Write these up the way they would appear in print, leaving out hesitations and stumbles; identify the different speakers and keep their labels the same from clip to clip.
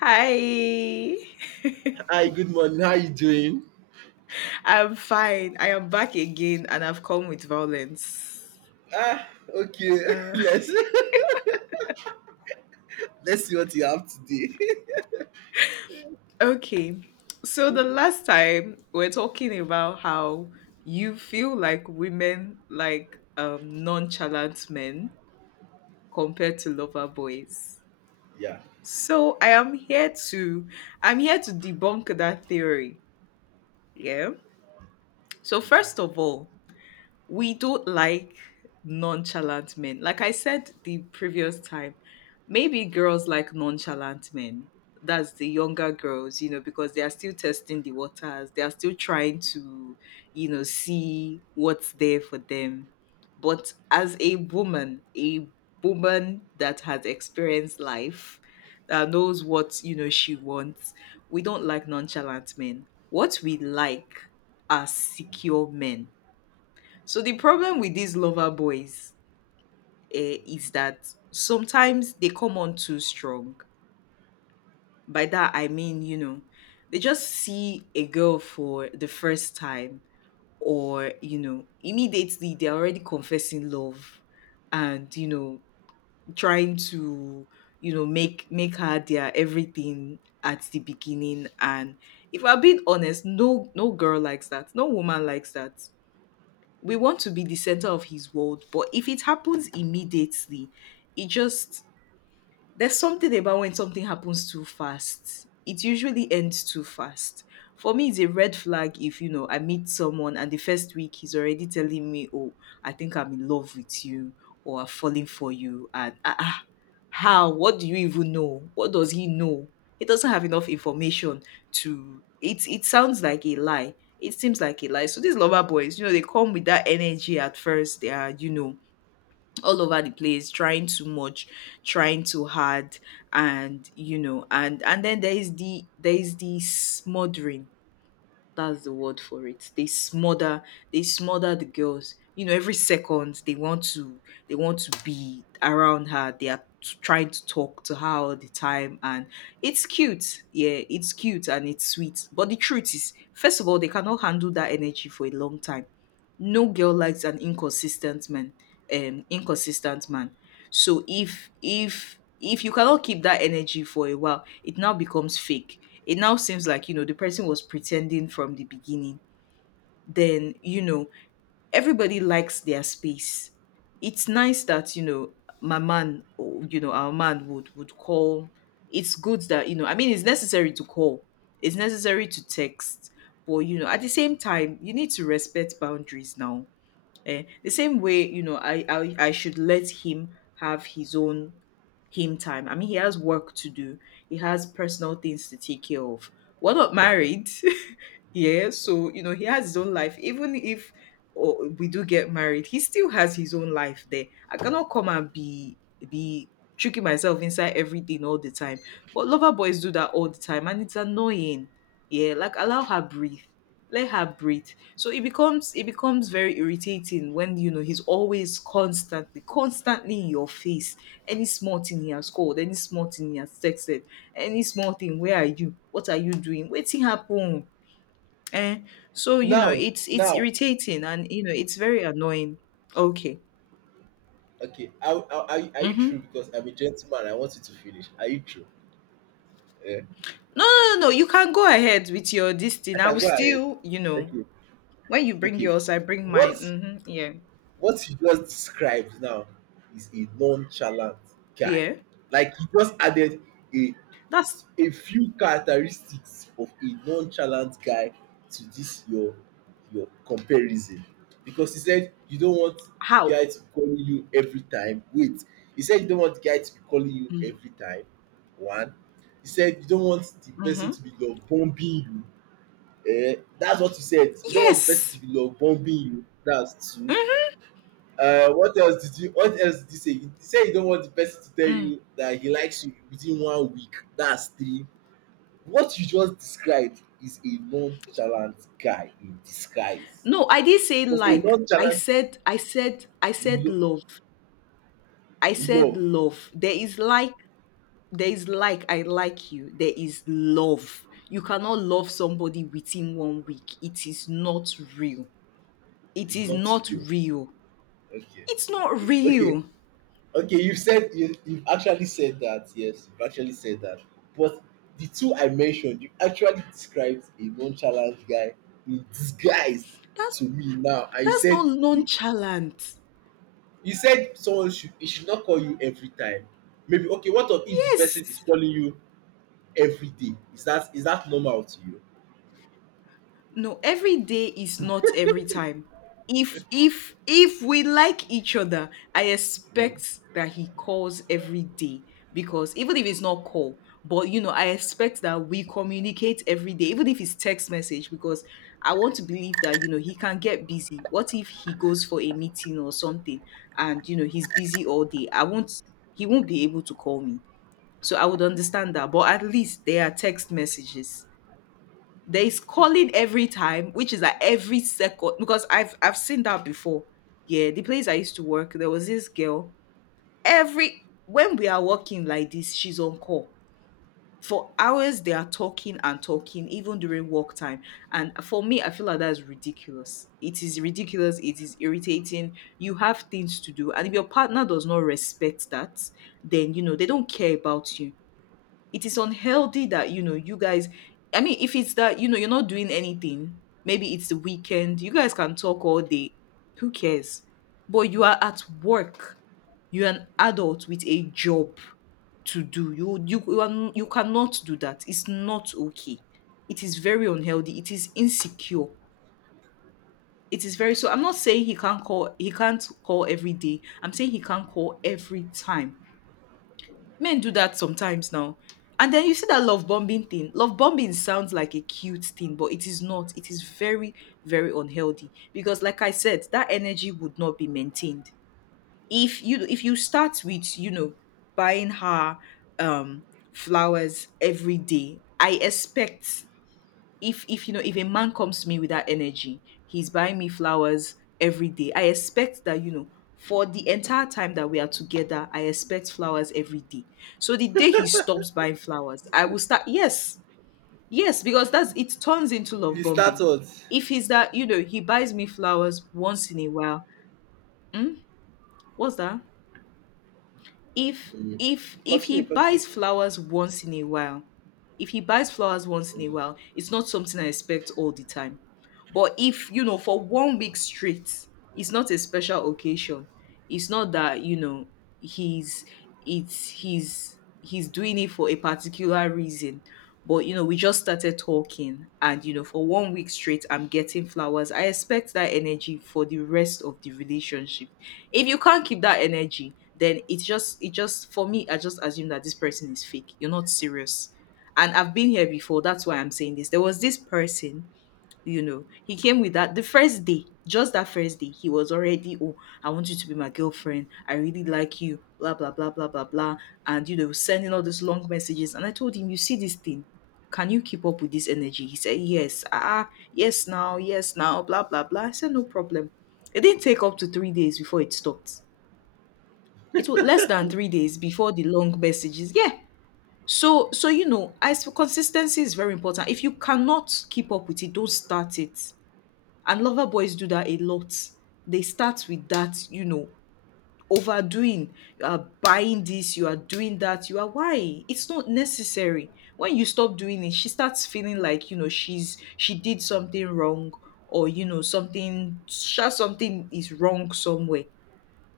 Speaker 1: Hi,
Speaker 2: Hi, good morning. How you doing?
Speaker 1: I'm fine. I am back again and I've come with violence.
Speaker 2: Ah, okay.
Speaker 1: Uh,
Speaker 2: Let's let's see what you have today.
Speaker 1: okay, so the last time we are talking about how you feel like women like nonchalant men compared to lover boys.
Speaker 2: Yeah.
Speaker 1: So I'm here to debunk that theory. Yeah. So first of all, we don't like nonchalant men. Like I said the previous time, maybe girls like nonchalant men. That's the younger girls, because they are still testing the waters. They are still trying to see what's there for them. But as a woman that has experienced life, that knows what she wants, we don't like nonchalant men. What we like are secure men. So the problem with these lover boys is that sometimes they come on too strong. By that I mean they just see a girl for the first time, or immediately they're already confessing love, and trying to make her their everything at the beginning. And if I'm being honest, no girl likes that. No woman likes that. We want to be the center of his world, but if it happens immediately it just there's something about when something happens too fast, it usually ends too fast. For me, it's a red flag if I meet someone and the first week he's already telling me, oh, I think I'm in love with you, or I'm falling for you. And how? What do you even know? What does he know? He doesn't have enough information. To it it sounds like a lie. It seems like a lie. So these lover boys, they come with that energy at first. They are, all over the place, trying too much, trying too hard, and and then there is the smothering. That's the word for it. They smother the girls. Every second they want to be around her. They are trying to talk to her all the time, and it's cute. Yeah, it's cute and it's sweet. But the truth is, first of all, they cannot handle that energy for a long time. No girl likes an inconsistent man. Inconsistent man. So if you cannot keep that energy for a while, it now becomes fake. It now seems like the person was pretending from the beginning. Then everybody likes their space. It's nice that my man or our man would call. It's good that I mean it's necessary to call. It's necessary to text. But at the same time you need to respect boundaries now. The same way, I should let him have his own him time. I mean, he has work to do. He has personal things to take care of. We're not married. Yeah, so he has his own life. Even if oh, we do get married, he still has his own life there. I cannot come and be tricking myself inside everything all the time. But lover boys do that all the time, and it's annoying. Yeah, like allow her breathe. Let her breathe. So it becomes very irritating when he's always constantly, constantly in your face. Any small thing he has called, any small thing he has texted, any small thing, where are you? What are you doing? Waiting happen. Eh, so
Speaker 2: Now,
Speaker 1: it's
Speaker 2: now,
Speaker 1: irritating and it's very annoying. Okay.
Speaker 2: okay. Are you true?
Speaker 1: Mm-hmm.
Speaker 2: Because I'm a gentleman. I want you to finish. Are you true? Yeah.
Speaker 1: No, no, no, no. You can go ahead with your this
Speaker 2: I
Speaker 1: thing. I will
Speaker 2: can go ahead.
Speaker 1: still,
Speaker 2: Okay.
Speaker 1: when you bring
Speaker 2: Okay.
Speaker 1: yours, I bring
Speaker 2: What
Speaker 1: mine. Mm-hmm. Yeah,
Speaker 2: What you just described now is a nonchalant guy.
Speaker 1: yeah.
Speaker 2: Like you just added a
Speaker 1: That's
Speaker 2: a few characteristics of a nonchalant guy to this your comparison. Because he said you don't want the
Speaker 1: how.
Speaker 2: guy to be calling you every time. Wait, he said you don't want the guy to be calling you
Speaker 1: Mm.
Speaker 2: every time. One. He said you don't want the person
Speaker 1: Mm-hmm.
Speaker 2: to be love bombing you. That's what you said. You don't want the person
Speaker 1: Yes.
Speaker 2: to be love bombing you. That's two.
Speaker 1: Mm-hmm.
Speaker 2: What else did you? What else did you say? You say you don't want the person to tell
Speaker 1: Mm.
Speaker 2: you that he likes you within one week. That's three. What you just described is a nonchalant guy in disguise.
Speaker 1: No, I did say
Speaker 2: Because a
Speaker 1: like. I
Speaker 2: nonchalant
Speaker 1: said, I said, I said
Speaker 2: lo-
Speaker 1: love. I said
Speaker 2: love
Speaker 1: love. There is like I like you. There is love. You cannot love somebody within one week. It is not real. It
Speaker 2: is
Speaker 1: is
Speaker 2: not
Speaker 1: not
Speaker 2: real.
Speaker 1: real.
Speaker 2: Okay,
Speaker 1: It's not
Speaker 2: okay, okay,
Speaker 1: real.
Speaker 2: okay. You've said you've actually said that. Yes, you've actually said that. But the two I mentioned, you actually described a nonchalant guy in disguise
Speaker 1: That's
Speaker 2: to me now. I
Speaker 1: that's
Speaker 2: said
Speaker 1: not nonchalant.
Speaker 2: You said someone should he should not call you every time. Maybe okay, what of if the person is
Speaker 1: Yes.
Speaker 2: calling you every day? Is that normal to you?
Speaker 1: No, every day is not every time. If we like each other, I
Speaker 2: Mm,
Speaker 1: expect that he calls every day because even if it's not call, but I expect that we communicate every day, even if it's text message, because I want to believe that he can get busy. What if he goes for a meeting or something and he's busy all day? I won't he won't be able to call me. So I would understand that. But at least there are text messages. There is
Speaker 2: okay.
Speaker 1: calling every time, which is like every second because I've seen that before. Yeah, the place I used to work, there was this girl. Every when we are working like this, she's on call. For hours they are talking and talking, even during work time. And for me, I feel like that's ridiculous. It is ridiculous, it is irritating. You have things to do. And if your partner does not respect that, then they don't care about you. It is unhealthy that you guys, I mean, if it's that you're not doing anything, maybe it's the weekend, you guys can talk all day. Who cares? But you are at work. You're an adult with a job to do. You cannot do that. It's not okay. It is very unhealthy. It is insecure. It is very So I'm not saying he can't call every day. I'm saying he can't call every time. Men do that sometimes now. And then you see that love bombing thing. Love bombing sounds like a cute thing, but it is not. It is very, very unhealthy because, like I said, that energy would not be maintained. If you start with buying her um flowers every day, I expect, if you know if a man comes to me with that energy he's buying me flowers every day, I expect that for the entire time that we are together, I expect flowers every day. So the day he stops buying flowers I will start, yes, yes, because that's it turns into love
Speaker 2: You start
Speaker 1: bombing.
Speaker 2: what?
Speaker 1: If he's that he buys me flowers once in a while. Hmm? What's that? if
Speaker 2: Mm,
Speaker 1: if if he
Speaker 2: Continue, continue.
Speaker 1: buys flowers once in a while. If he buys flowers once in a
Speaker 2: Mm.
Speaker 1: while, it's not something I expect all the time. But if for one week straight it's not a special occasion, it's not that he's he's doing it for a particular reason. But we just started talking and for one week straight I'm getting flowers. I expect that energy for the rest of the relationship. If you can't keep that energy, then it's just it just for me I just assume that this person is fake. You're not serious. And I've been here before. That's why I'm saying this. There was this person, you know, he came with that the first day, just that first day. He was already, oh, I want you to be my girlfriend, I really like you, blah blah blah blah blah blah. And sending all these long messages. And I told him, you see this thing, can you keep up with this energy? He said, yes, yes now, yes now, blah blah blah. I said, no problem. It didn't take up to 3 days before it stopped. It was less than 3 days before the long messages. Yeah. So as for consistency, is very important. If you cannot keep up with it, don't start it. And lover boys do that a lot. They start with that, overdoing. You are buying this, you are doing that, you are why? It's not necessary. When you stop doing it, she starts feeling like, she did something wrong or something is wrong somewhere.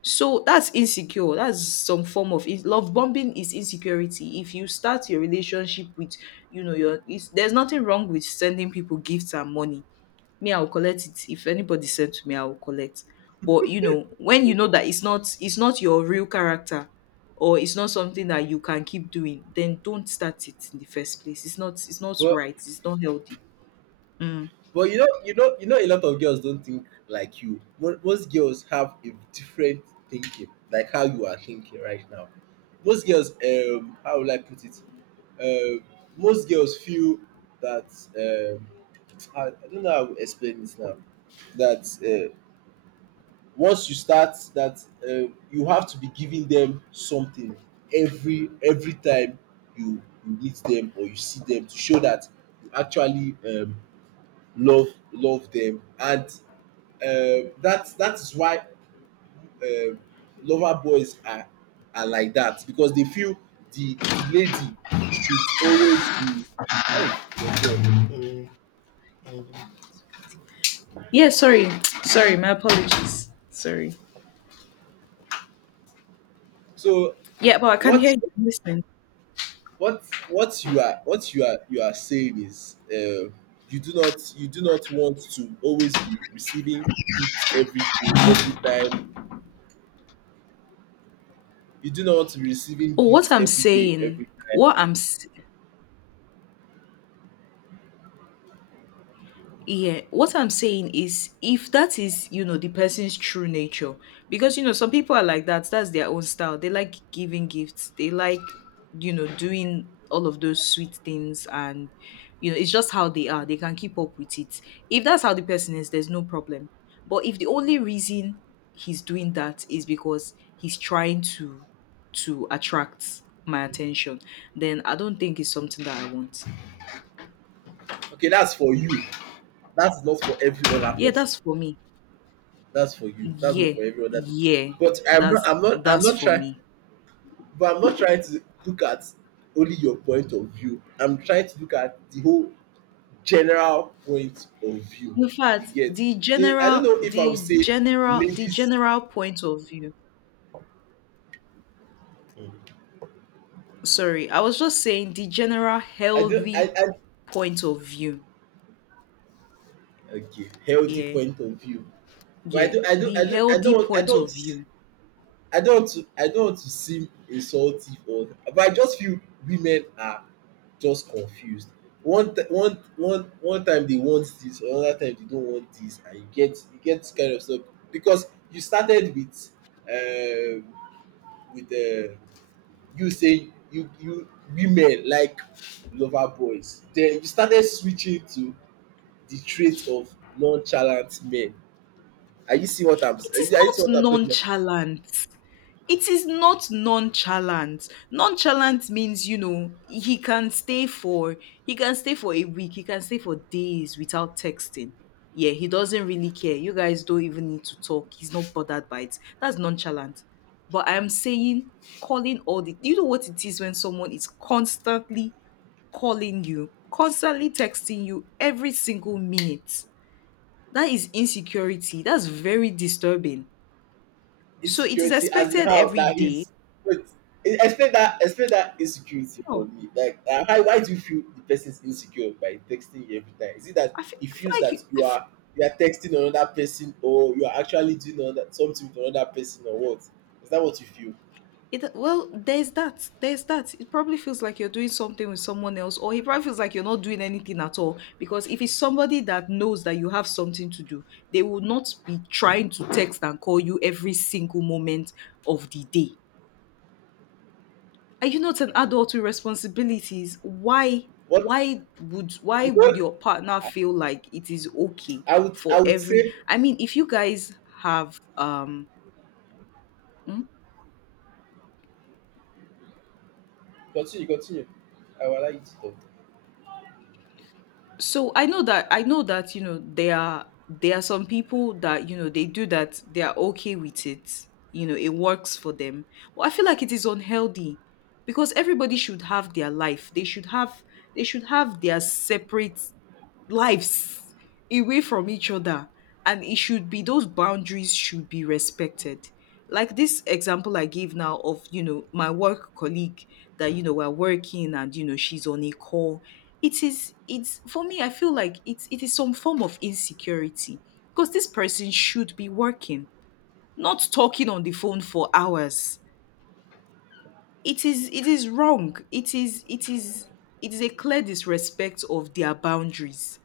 Speaker 1: So that's insecure. That's some form of love bombing is insecurity. If you start your relationship with, there's nothing wrong with sending people gifts and money. Me, I will collect it. If anybody send to me, I will collect. But when you know that it's not your real character or it's not something that you can keep doing, then don't start it in the first place. It's not
Speaker 2: But
Speaker 1: right. It's not healthy. Mm.
Speaker 2: but you know a lot of girls don't think like you. Most girls have a different thinking, like how you are thinking right now. Most girls, how will I put it? Um, most girls feel that um, I don't know how to explain this now. That once you start, that you have to be giving them something every time you meet them or you see them to show that you actually love them, and that is why uh, lover boys are like that because they feel the lady should always be. Hey, your dog.
Speaker 1: Yeah, sorry. Sorry, my apologies. Sorry.
Speaker 2: So
Speaker 1: Yeah, but I can hear
Speaker 2: what
Speaker 1: you. I'm listening.
Speaker 2: what what you are saying is you do not want to always be receiving gifts every day every time you do not want to be receiving
Speaker 1: Oh, what
Speaker 2: gifts
Speaker 1: I'm
Speaker 2: every day
Speaker 1: saying,
Speaker 2: every time.
Speaker 1: what I'm s- yeah, what I'm saying is if that is, the person's true nature, because, some people are like that, that's their own style. They like giving gifts, they like, doing all of those sweet things. And, it's just how they are. They can keep up with it. If that's how the person is, there's no problem. But if the only reason he's doing that is because he's trying to attract my attention, then I don't think it's something that I want.
Speaker 2: Okay, that's for you, that's not for every other
Speaker 1: Yeah,
Speaker 2: person.
Speaker 1: that's for me.
Speaker 2: That's for you, that's not
Speaker 1: Yeah,
Speaker 2: for every other person.
Speaker 1: yeah.
Speaker 2: But I'm not
Speaker 1: That's
Speaker 2: I'm not I'm
Speaker 1: that's
Speaker 2: not
Speaker 1: for
Speaker 2: trying
Speaker 1: me.
Speaker 2: but I'm not trying to look at only your point of view. I'm trying to look at the whole general point of view
Speaker 1: In
Speaker 2: you
Speaker 1: fact,
Speaker 2: get?
Speaker 1: the
Speaker 2: The I don't
Speaker 1: general
Speaker 2: know if I would
Speaker 1: the
Speaker 2: say
Speaker 1: general the
Speaker 2: ladies.
Speaker 1: general point of view. Sorry, I was just saying the general
Speaker 2: I don't. i
Speaker 1: healthy
Speaker 2: i
Speaker 1: point of view.
Speaker 2: okay, healthy
Speaker 1: Yeah.
Speaker 2: point of view. but i
Speaker 1: Yeah.
Speaker 2: don't i don't i
Speaker 1: The
Speaker 2: don't
Speaker 1: healthy point of view.
Speaker 2: want to seem insultive, or but I just feel women are just confused. One ti- one one one time they want this, another time they don't want this, and you get this kind of stuff. Because you started um with um you say you you women like lover boys, then you started switching to the trait of nonchalant men. Are you seeing what I'm
Speaker 1: It is
Speaker 2: are you
Speaker 1: not
Speaker 2: seeing what I'm talking about?
Speaker 1: nonchalant. It is not nonchalant. Nonchalant means, you know, he can stay for a week, he can stay for days without texting. Yeah, he doesn't really care. You guys don't even need to talk. He's not bothered by it. That's nonchalant. But I'm saying calling all the you know what it is when someone is constantly calling you, constantly texting you every single minute. That is insecurity. That's very disturbing. So it is
Speaker 2: Insecurity, as in
Speaker 1: expected
Speaker 2: how?
Speaker 1: every
Speaker 2: That
Speaker 1: day.
Speaker 2: is — wait. Explain that, explain that insecurity
Speaker 1: Yeah.
Speaker 2: for me, like how? Why do you feel the person is insecure by texting you every time? Is it that he
Speaker 1: I
Speaker 2: feels
Speaker 1: feel like
Speaker 2: that
Speaker 1: you. I
Speaker 2: you
Speaker 1: feel,
Speaker 2: are you are texting another person, or you are actually doing another something with another person, or what is that what you feel?
Speaker 1: it, well, there's that. There's that. It probably feels like you're doing something with someone else, or he probably feels like you're not doing anything at all. Because if it's somebody that knows that you have something to do, they will not be trying to text and call you every single moment of the day. Are you not an
Speaker 2: Okay,
Speaker 1: adult with responsibilities? Why?
Speaker 2: what?
Speaker 1: Why would why
Speaker 2: You
Speaker 1: would
Speaker 2: don't.
Speaker 1: your partner feel like it is okay
Speaker 2: I would,
Speaker 1: for
Speaker 2: I would
Speaker 1: every?
Speaker 2: say.
Speaker 1: I mean, if you guys have hmm?
Speaker 2: Continue, continue. I will allow you to talk.
Speaker 1: So I know that, I know that, you know, there are, some people that, you know, they do that, they are okay with it, you know, it works for them, but I feel like it is unhealthy because everybody should have their life. They should have, their separate lives away from each other, and it should be, those boundaries should be respected. Like this example I gave now of, you know, my work colleague that, you know, we're working and, you know, she's on a call, it's, for me, I feel like it is some form of insecurity because this person should be working, not talking on the phone for hours. It is it is wrong it is it is It is a clear disrespect of their boundaries.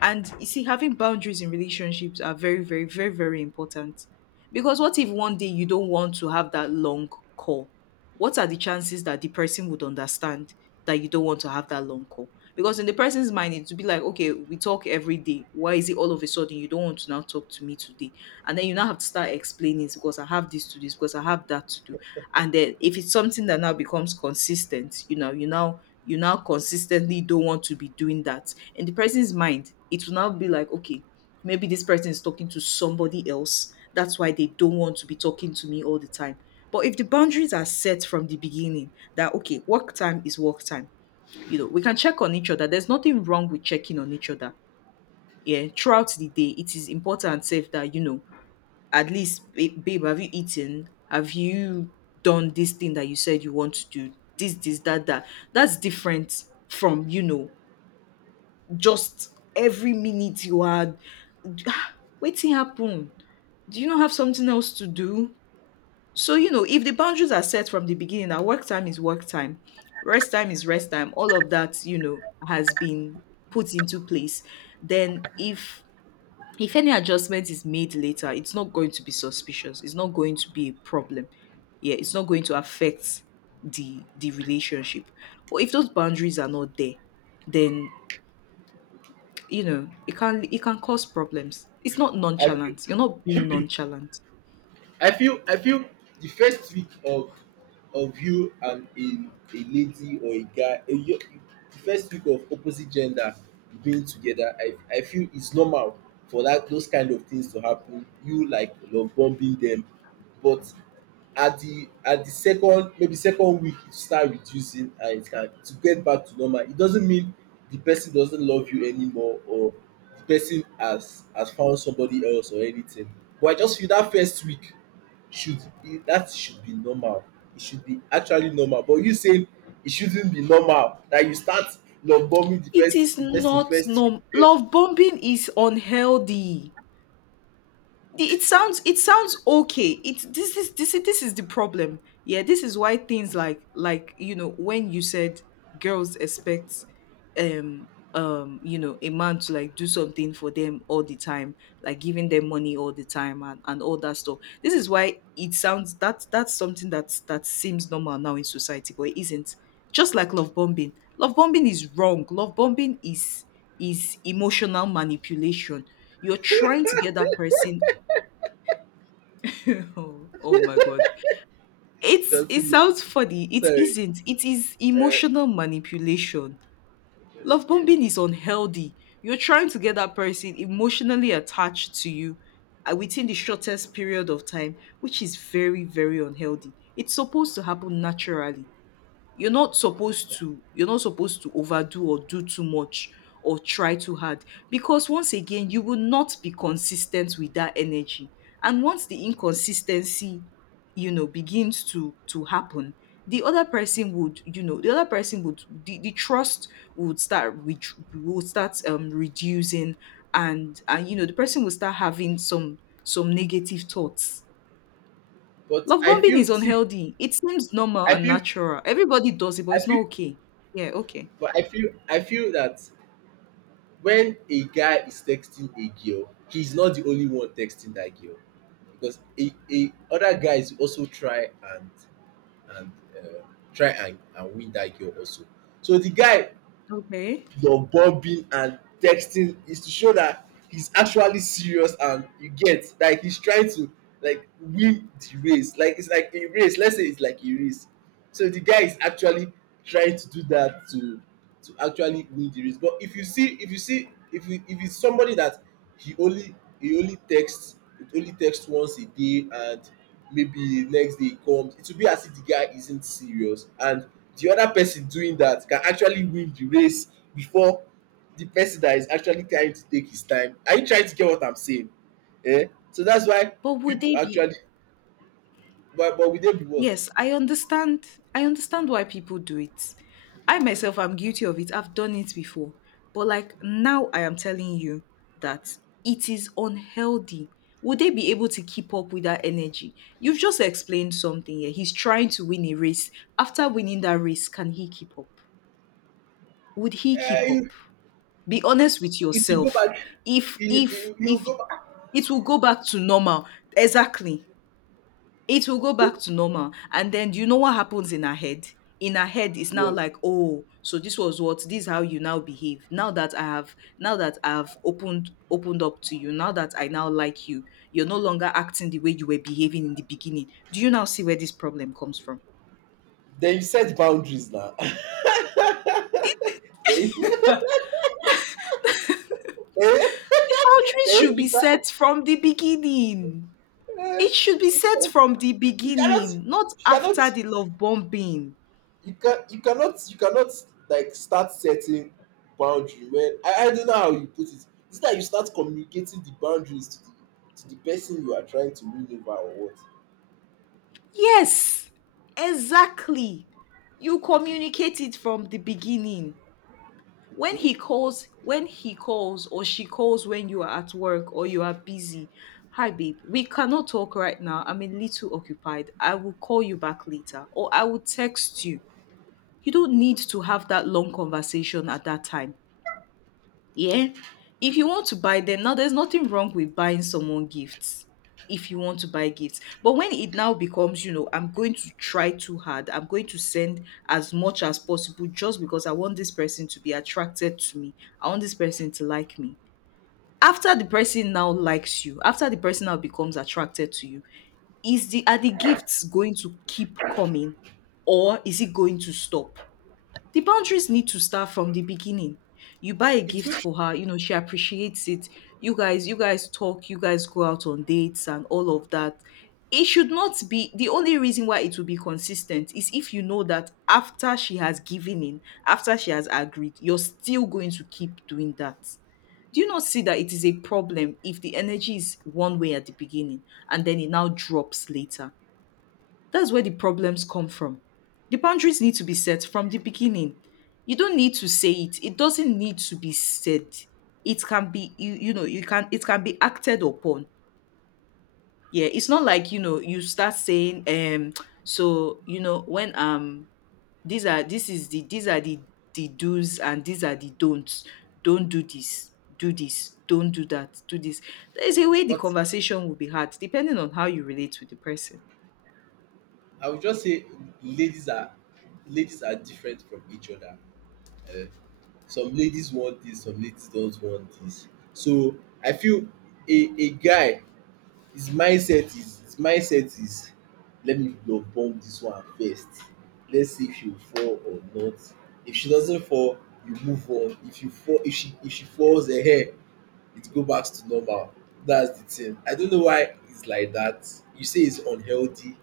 Speaker 1: And you see, having boundaries in relationships are very, very, very, very important. Because what if one day you don't want to have that long call? What are the chances that the person would understand that you don't want to have that long call? Because in the person's mind, it would be like, okay, we talk every day. Why is it all of a sudden you don't want to now talk to me today? And then you now have to start explaining, "It's because I have this to do, it's because I have that to do." And then if it's something that now becomes consistent, you know, you now consistently don't want to be doing that. In the person's mind, it will now be like, okay, maybe this person is talking to somebody else. That's why they don't want to be talking to me all the time. But if the boundaries are set from the beginning that, okay, work time is work time, you know, we can check on each other. There's nothing wrong with checking on each other. Yeah, throughout the day, it is important, safe that, you know, at least, babe, have you eaten? Have you done this thing that you said you want to do? This, that, that. That's different from, you know, just every minute you are waiting happen. Do you not have something else to do? So, you know, if the boundaries are set from the beginning that work time is work time, rest time is rest time, all of that, you know, has been put into place, then if any adjustment is made later, it's not going to be suspicious. It's not going to be a problem. Yeah, it's not going to affect the relationship. But if those boundaries are not there, then, you know, it can cause problems. It's not
Speaker 2: I feel
Speaker 1: nonchalant. You're not being nonchalant.
Speaker 2: I feel the first week of you and a lady or a guy the first week of opposite gender being together, I feel it's normal for that those kind of things to happen. You like love bombing them, but at the second, maybe second week, it start reducing and it can to get back to normal. It doesn't mean the person doesn't love you anymore, or the person has found somebody else, or anything, but I just feel that first week should, it, that should be normal. It should be actually normal. But you saying it shouldn't be normal that you start love bombing the
Speaker 1: It is
Speaker 2: first the person
Speaker 1: not
Speaker 2: first.
Speaker 1: norm Love bombing is unhealthy. It sounds, okay, it's this is, this is the problem. Yeah, this is why things like, you know, when you said girls expect, um you know, a man to like do something for them all the time, like giving them money all the time, and all that stuff, this is why it sounds, that that's something, that seems normal now in society, but it isn't. Just like love bombing, love bombing is wrong. Love bombing is emotional manipulation. You're trying to get that person oh my god. It
Speaker 2: Continue.
Speaker 1: sounds funny. It
Speaker 2: Sorry.
Speaker 1: isn't. It is
Speaker 2: Uh,
Speaker 1: emotional manipulation. Love
Speaker 2: okay.
Speaker 1: bombing is unhealthy. You're trying to get that person emotionally attached to you within the shortest period of time, which is very, very unhealthy. It's supposed to happen naturally. You're not supposed to, overdo or do too much or try too hard, because once again you will not be consistent with that energy. And once the inconsistency, you know, begins to happen, the other person would, you know, the other person would, the trust would start with, would start reducing. And you know, the person will start having some, negative thoughts.
Speaker 2: But
Speaker 1: Love
Speaker 2: I
Speaker 1: bombing
Speaker 2: feel,
Speaker 1: is
Speaker 2: see,
Speaker 1: unhealthy. It seems normal
Speaker 2: I
Speaker 1: and
Speaker 2: feel
Speaker 1: natural. Everybody does it, but
Speaker 2: I
Speaker 1: it's not
Speaker 2: feel
Speaker 1: okay. Yeah, okay.
Speaker 2: but I feel that when a guy is texting a girl, he's not the only one texting that girl. Because a other guys also try and and uh, and win that girl also. So the guy,
Speaker 1: Okay.
Speaker 2: your bobbing and texting, is to show that he's actually serious, and you get, like, he's trying to, like, win the race. Like it's like a race, let's say it's like a race. So the guy is actually trying to do that to actually win the race. But if you see if you see if you if it's somebody that he only he only texts he only texts once a day, and maybe next day he comes, it will be as if the guy isn't serious, and the other person doing that can actually win the race before the person that is actually trying to take his time. Are you trying to get what I'm saying? So that's why
Speaker 1: But would
Speaker 2: people
Speaker 1: they be
Speaker 2: actually. But will they be what?
Speaker 1: Yes, I understand. I understand why people do it. I myself am guilty of it. I've done it before. But like now I am telling you that it is unhealthy. Would they be able to keep up with that energy? You've just explained something here. He's trying to win a race. After winning that race, can he keep up? Would he keep
Speaker 2: eh it
Speaker 1: up? Be honest with
Speaker 2: it will go
Speaker 1: yourself.
Speaker 2: back. you you you
Speaker 1: If
Speaker 2: go back.
Speaker 1: it will go back to normal. Exactly. It will go back to normal. And then do you know what happens in her head? In her head, it's now
Speaker 2: Well,
Speaker 1: like, oh, so this was what, this is how you now behave. Now that I have, now that I've opened up to you, now that I now like you, you're no longer acting the way you were behaving in the beginning. Do you now see where this problem comes from?
Speaker 2: then you set boundaries now. Then you then you,
Speaker 1: Boundaries should
Speaker 2: then you
Speaker 1: be
Speaker 2: start.
Speaker 1: set from the beginning.
Speaker 2: eh
Speaker 1: It should be set from the
Speaker 2: you cannot
Speaker 1: beginning, not
Speaker 2: you cannot
Speaker 1: after the love bombing.
Speaker 2: you can you cannot like start setting boundary when I don't know how you put it. It's like you start communicating the boundaries to the person you are trying to win over, or what?
Speaker 1: Yes, exactly. You
Speaker 2: Okay.
Speaker 1: communicate it from the beginning.
Speaker 2: Okay.
Speaker 1: When he calls or she calls when you are at work or you are busy. Hi babe, we cannot talk right now. I'm a little occupied. I will call you back later or I will text you. You don't need to have that long conversation at that time. Yeah. If you want to buy them now, there's nothing wrong with buying someone gifts. If you want to buy gifts, but when it now becomes, you know, I'm going to try too hard, I'm going to send as much as possible just because I want this person to be attracted to me. I want this person to like me. After the person now likes you, after the person now becomes attracted to you, is the are the gifts going to keep coming, or is it going to stop? The boundaries need to start from the beginning. You buy a
Speaker 2: it will
Speaker 1: gift for her, you know, she appreciates it. You guys talk, you guys go out on dates and all of that. It should not be, the only reason why it will be consistent is if you know that after she has given in, after she has agreed, you're still going to keep doing that. Do you not see that it is a problem if the energy is one way at the beginning and then it now drops later? That's where the problems come from. The boundaries need to be set from the beginning. You don't need to say it. It doesn't need to be said. It can be, you can it can be acted upon. Yeah, it's not like, you know, you start saying, so, you know, when, these are this is the these are the do's and these are the don'ts. Don't do this. Do this. Don't do that. Do this. There is a way the
Speaker 2: But
Speaker 1: conversation will be had depending on how you relate with the person.
Speaker 2: I would just say ladies are ladies are different from each other. Uh, some ladies want this, some ladies don't want this. So I feel a guy, his mindset is, let me blood bomb this one first. Let's see if she will fall or not. If she doesn't fall, you move on. If you fall if she falls, ehen, it go back to normal. That's the thing. I don't know why it's like that. You say it's unhealthy,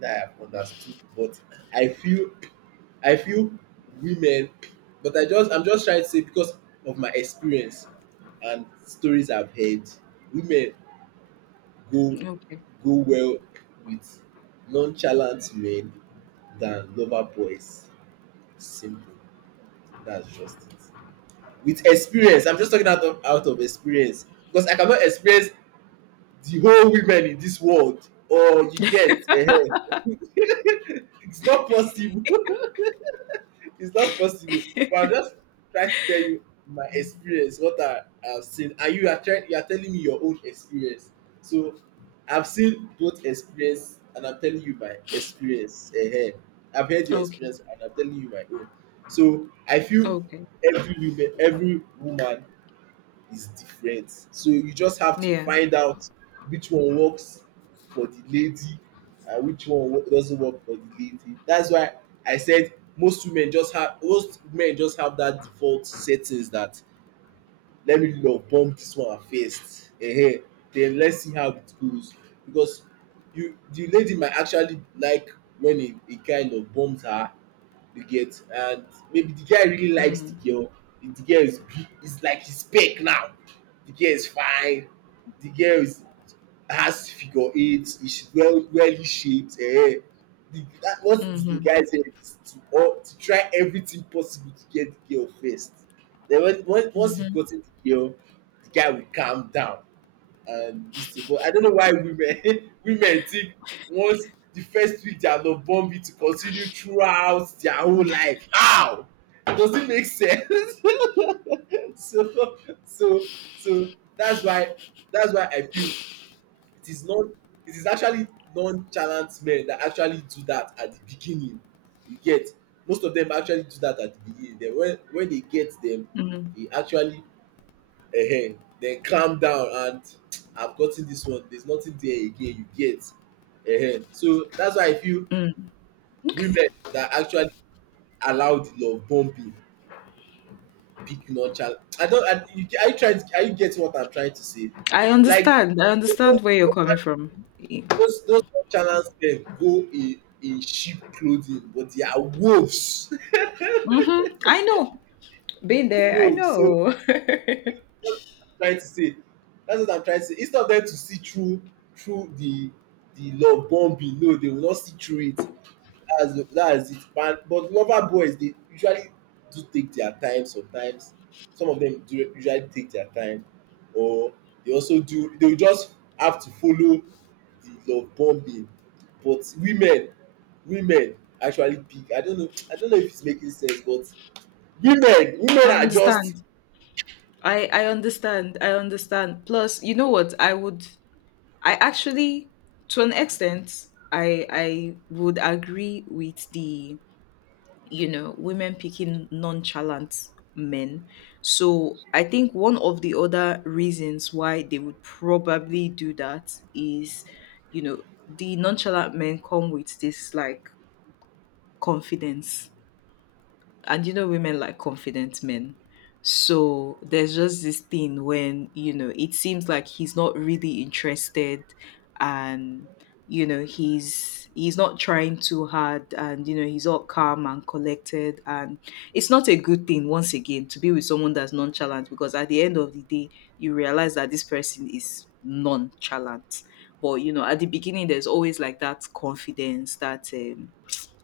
Speaker 2: that I have understood, but I feel I feel women, but I just I'm just trying to say, because of my experience and stories I've heard, women go
Speaker 1: Okay.
Speaker 2: go well with nonchalant men than lover boys. Simple. That's just it. With experience, I'm just talking out of experience because I cannot experience the whole women in this world. Or you get? It's not possible. It's not possible, but I'm just trying to tell you my experience, what I have seen, and you are telling me your own experience. So I've seen both experience and I'm telling you my experience. Uh-huh. I've heard your
Speaker 1: Okay.
Speaker 2: experience and I'm telling you my own. So I feel
Speaker 1: Okay.
Speaker 2: every woman is different, so you just have to
Speaker 1: Yeah.
Speaker 2: find out which one works for the lady and which one doesn't work for the lady. That's why I said most men just have that default settings, that let me love bomb this one first, eh, then let's see how it goes. Because you the lady might actually like when a guy love bombs her, you get. And maybe the guy really likes the
Speaker 1: Mhm.
Speaker 2: girl, the girl is big, is like his spec now, the girl is fine, the girl is has figure eight. She's well shaped, eh. the That what the
Speaker 1: Mhm.
Speaker 2: guy said is to all to try everything possible to get the girl first. Then when once you
Speaker 1: Mhm.
Speaker 2: gotten the girl, the guy will calm down and this thing. But I don't know why women women think once the first week they are not bumpy to continue throughout their whole life. How does it make sense? so so so that's why I feel it is not it is actually nonchalant men that actually do that at the beginning, you get. Most of them actually do that at the beginning, then when they get them,
Speaker 1: Mhm.
Speaker 2: they actually. Ehen, then calm down, and I've gotten this one, there's nothing there again, you get? Ehen, so that's why I feel
Speaker 1: Mm. Okay.
Speaker 2: women that actually allow the love bombing, picking on child. I don't, I, you are you trying to are you getting what I'm trying to say?
Speaker 1: I
Speaker 2: Like,
Speaker 1: understand. I
Speaker 2: you
Speaker 1: understand where you're
Speaker 2: know
Speaker 1: coming from.
Speaker 2: those nonchalance men go in sheep clothing but they are wolves.
Speaker 1: Mm-hmm. I know. Been there. I
Speaker 2: Wolves. So
Speaker 1: know.
Speaker 2: that's what I'm trying to say. That's what I'm trying to say. Instead of them to see through the love bombing, no, they will not see through it. That's that is it. But lover boys, they usually do take their time sometimes. Some of them do usually take their time, or they also do. They will just have to follow the love bombing. But women actually pick. I don't know. I don't know if it's making sense, but women
Speaker 1: I
Speaker 2: are just.
Speaker 1: understand. I understand. I understand. Plus, you know what? I actually to an extent I would agree with the women picking nonchalant men. So I think one of the other reasons why they would probably do that is, you know, the nonchalant men come with this like confidence, and you know women like confident men. So there's just this thing when, you know, it seems like he's not really interested, and you know he's not trying too hard, and you know he's all calm and collected. And it's not a good thing, once again, to be with someone that's nonchalant, because at the end of the day you realize that this person is nonchalant. But you know, at the beginning there's always like that confidence, that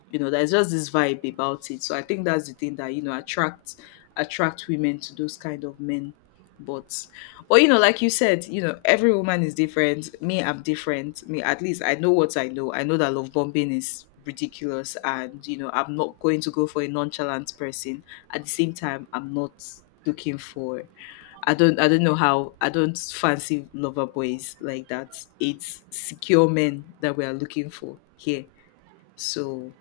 Speaker 1: there's just this vibe about it. So I think that's the thing that, you know, attracts attract women to those kind of men. But but you know, like you said, you know, every woman is different. Me, I'm different. Me, at least I know what I know. I know that love bombing is ridiculous, and you know, I'm not going to go for a nonchalant person. At the same time, I'm not looking for— I don't know how. I don't fancy lover boys like that. It's secure men that we are looking for here. So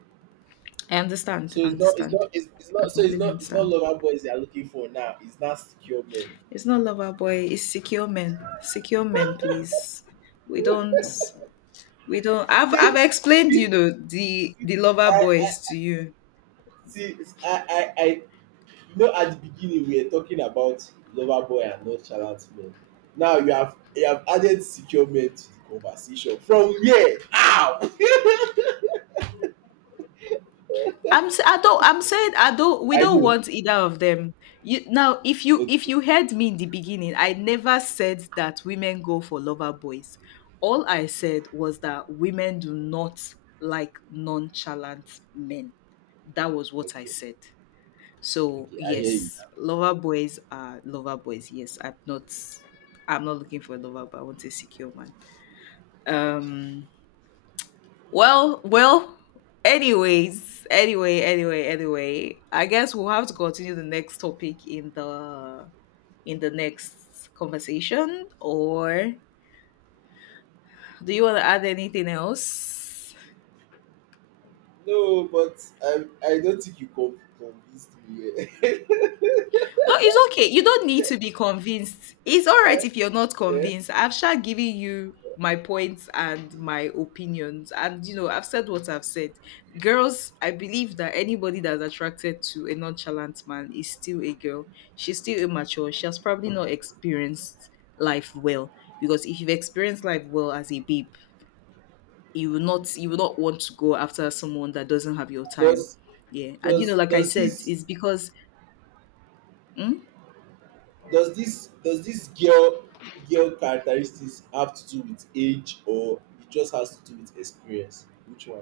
Speaker 1: I understand.
Speaker 2: So
Speaker 1: I
Speaker 2: it's not, it's
Speaker 1: understand.
Speaker 2: not, it's
Speaker 1: I
Speaker 2: not. So it's
Speaker 1: completely
Speaker 2: not, it's not
Speaker 1: understand.
Speaker 2: lover boys they are looking for now. It's not secure men.
Speaker 1: It's not lover boy. It's secure men. Secure men, please. We don't. We don't. I've
Speaker 2: See,
Speaker 1: explained, you
Speaker 2: see,
Speaker 1: know, the
Speaker 2: see,
Speaker 1: the lover
Speaker 2: I,
Speaker 1: boys
Speaker 2: I,
Speaker 1: to you.
Speaker 2: see, I, I, I, you know, at the beginning we were talking about lover boy and nonchalant men. Now you have added secure men to the conversation. From where? How?
Speaker 1: I'm. S- I don't. I'm saying. I don't. We
Speaker 2: I
Speaker 1: don't
Speaker 2: do.
Speaker 1: want either of them. You now. If you if
Speaker 2: Okay,
Speaker 1: you heard me in the beginning, I never said that women go for lover boys. All I said was that women do not like nonchalant men. That was what I
Speaker 2: okay,
Speaker 1: said. So
Speaker 2: okay. I hear you.
Speaker 1: yes, lover boys are lover boys. Yes, I'm not looking for a lover, but I want a secure man.
Speaker 2: Thank you.
Speaker 1: Um well, anyways anyway anyway anyway I guess we'll have to continue the next topic in the next conversation, or do you want to add anything else?
Speaker 2: No, but I don't think you convinced me. Eh.
Speaker 1: No, it's okay. You don't need to be convinced. It's all right if you're not
Speaker 2: Eh?
Speaker 1: convinced. I've sure given you my points and my opinions. And, you know, I've said what I've said. Girls, I believe that anybody that's attracted to a nonchalant man is still a girl. She's still immature. She has probably not experienced life well. Because if you've experienced life well as a babe, you will not want to go after someone that doesn't have your time.
Speaker 2: does,
Speaker 1: Yeah. And you know,
Speaker 2: does,
Speaker 1: like I
Speaker 2: does
Speaker 1: said,
Speaker 2: this
Speaker 1: it's because— Hmm?
Speaker 2: does this girl characteristics have to do with age, or it just has to do with experience? Which one?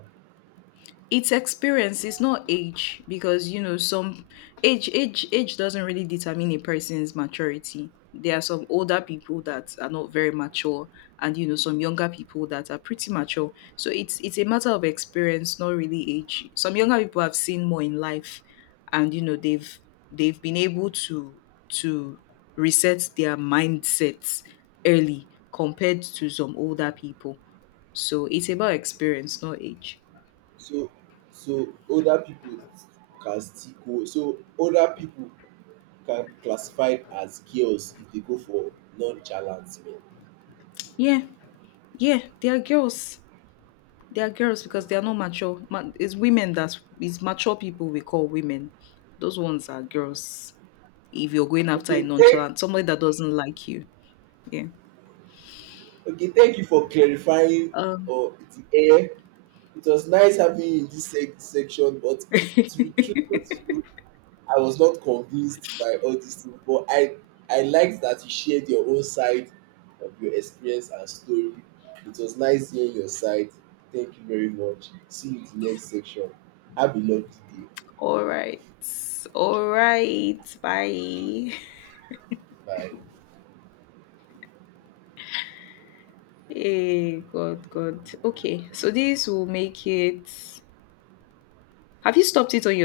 Speaker 1: It's experience, it's not age, because you know some age doesn't really determine a person's maturity. There are some older people that are not very mature, and you know some younger people that are pretty mature. So it's a matter of experience, not really age. Some younger people have seen more in life, and you know they've been able to to reset their mindsets early compared to some older people. So it's about experience, not age.
Speaker 2: So so older people can still go, so older people can be classified as girls if they go for nonchalant men.
Speaker 1: Yeah. Yeah, they are girls. They are girls because they are not
Speaker 2: Okay.
Speaker 1: mature. It's women— that is, mature people we call women. Those ones are girls. If you're going after a
Speaker 2: Okay, thank
Speaker 1: nonchalant, somebody that doesn't like you. Yeah.
Speaker 2: okay, thank you for clarifying
Speaker 1: Um.
Speaker 2: or the air. It was nice having you in this section, but to be truthful to you, I was not convinced by all these things, but I liked that you shared your own side of your experience and story. It was nice hearing your side. Thank you very much. See you in the next section. Have a lovely day.
Speaker 1: All right. All right. Bye.
Speaker 2: Bye.
Speaker 1: Hey, God, God. Okay. So this will make it. Have you stopped it on your?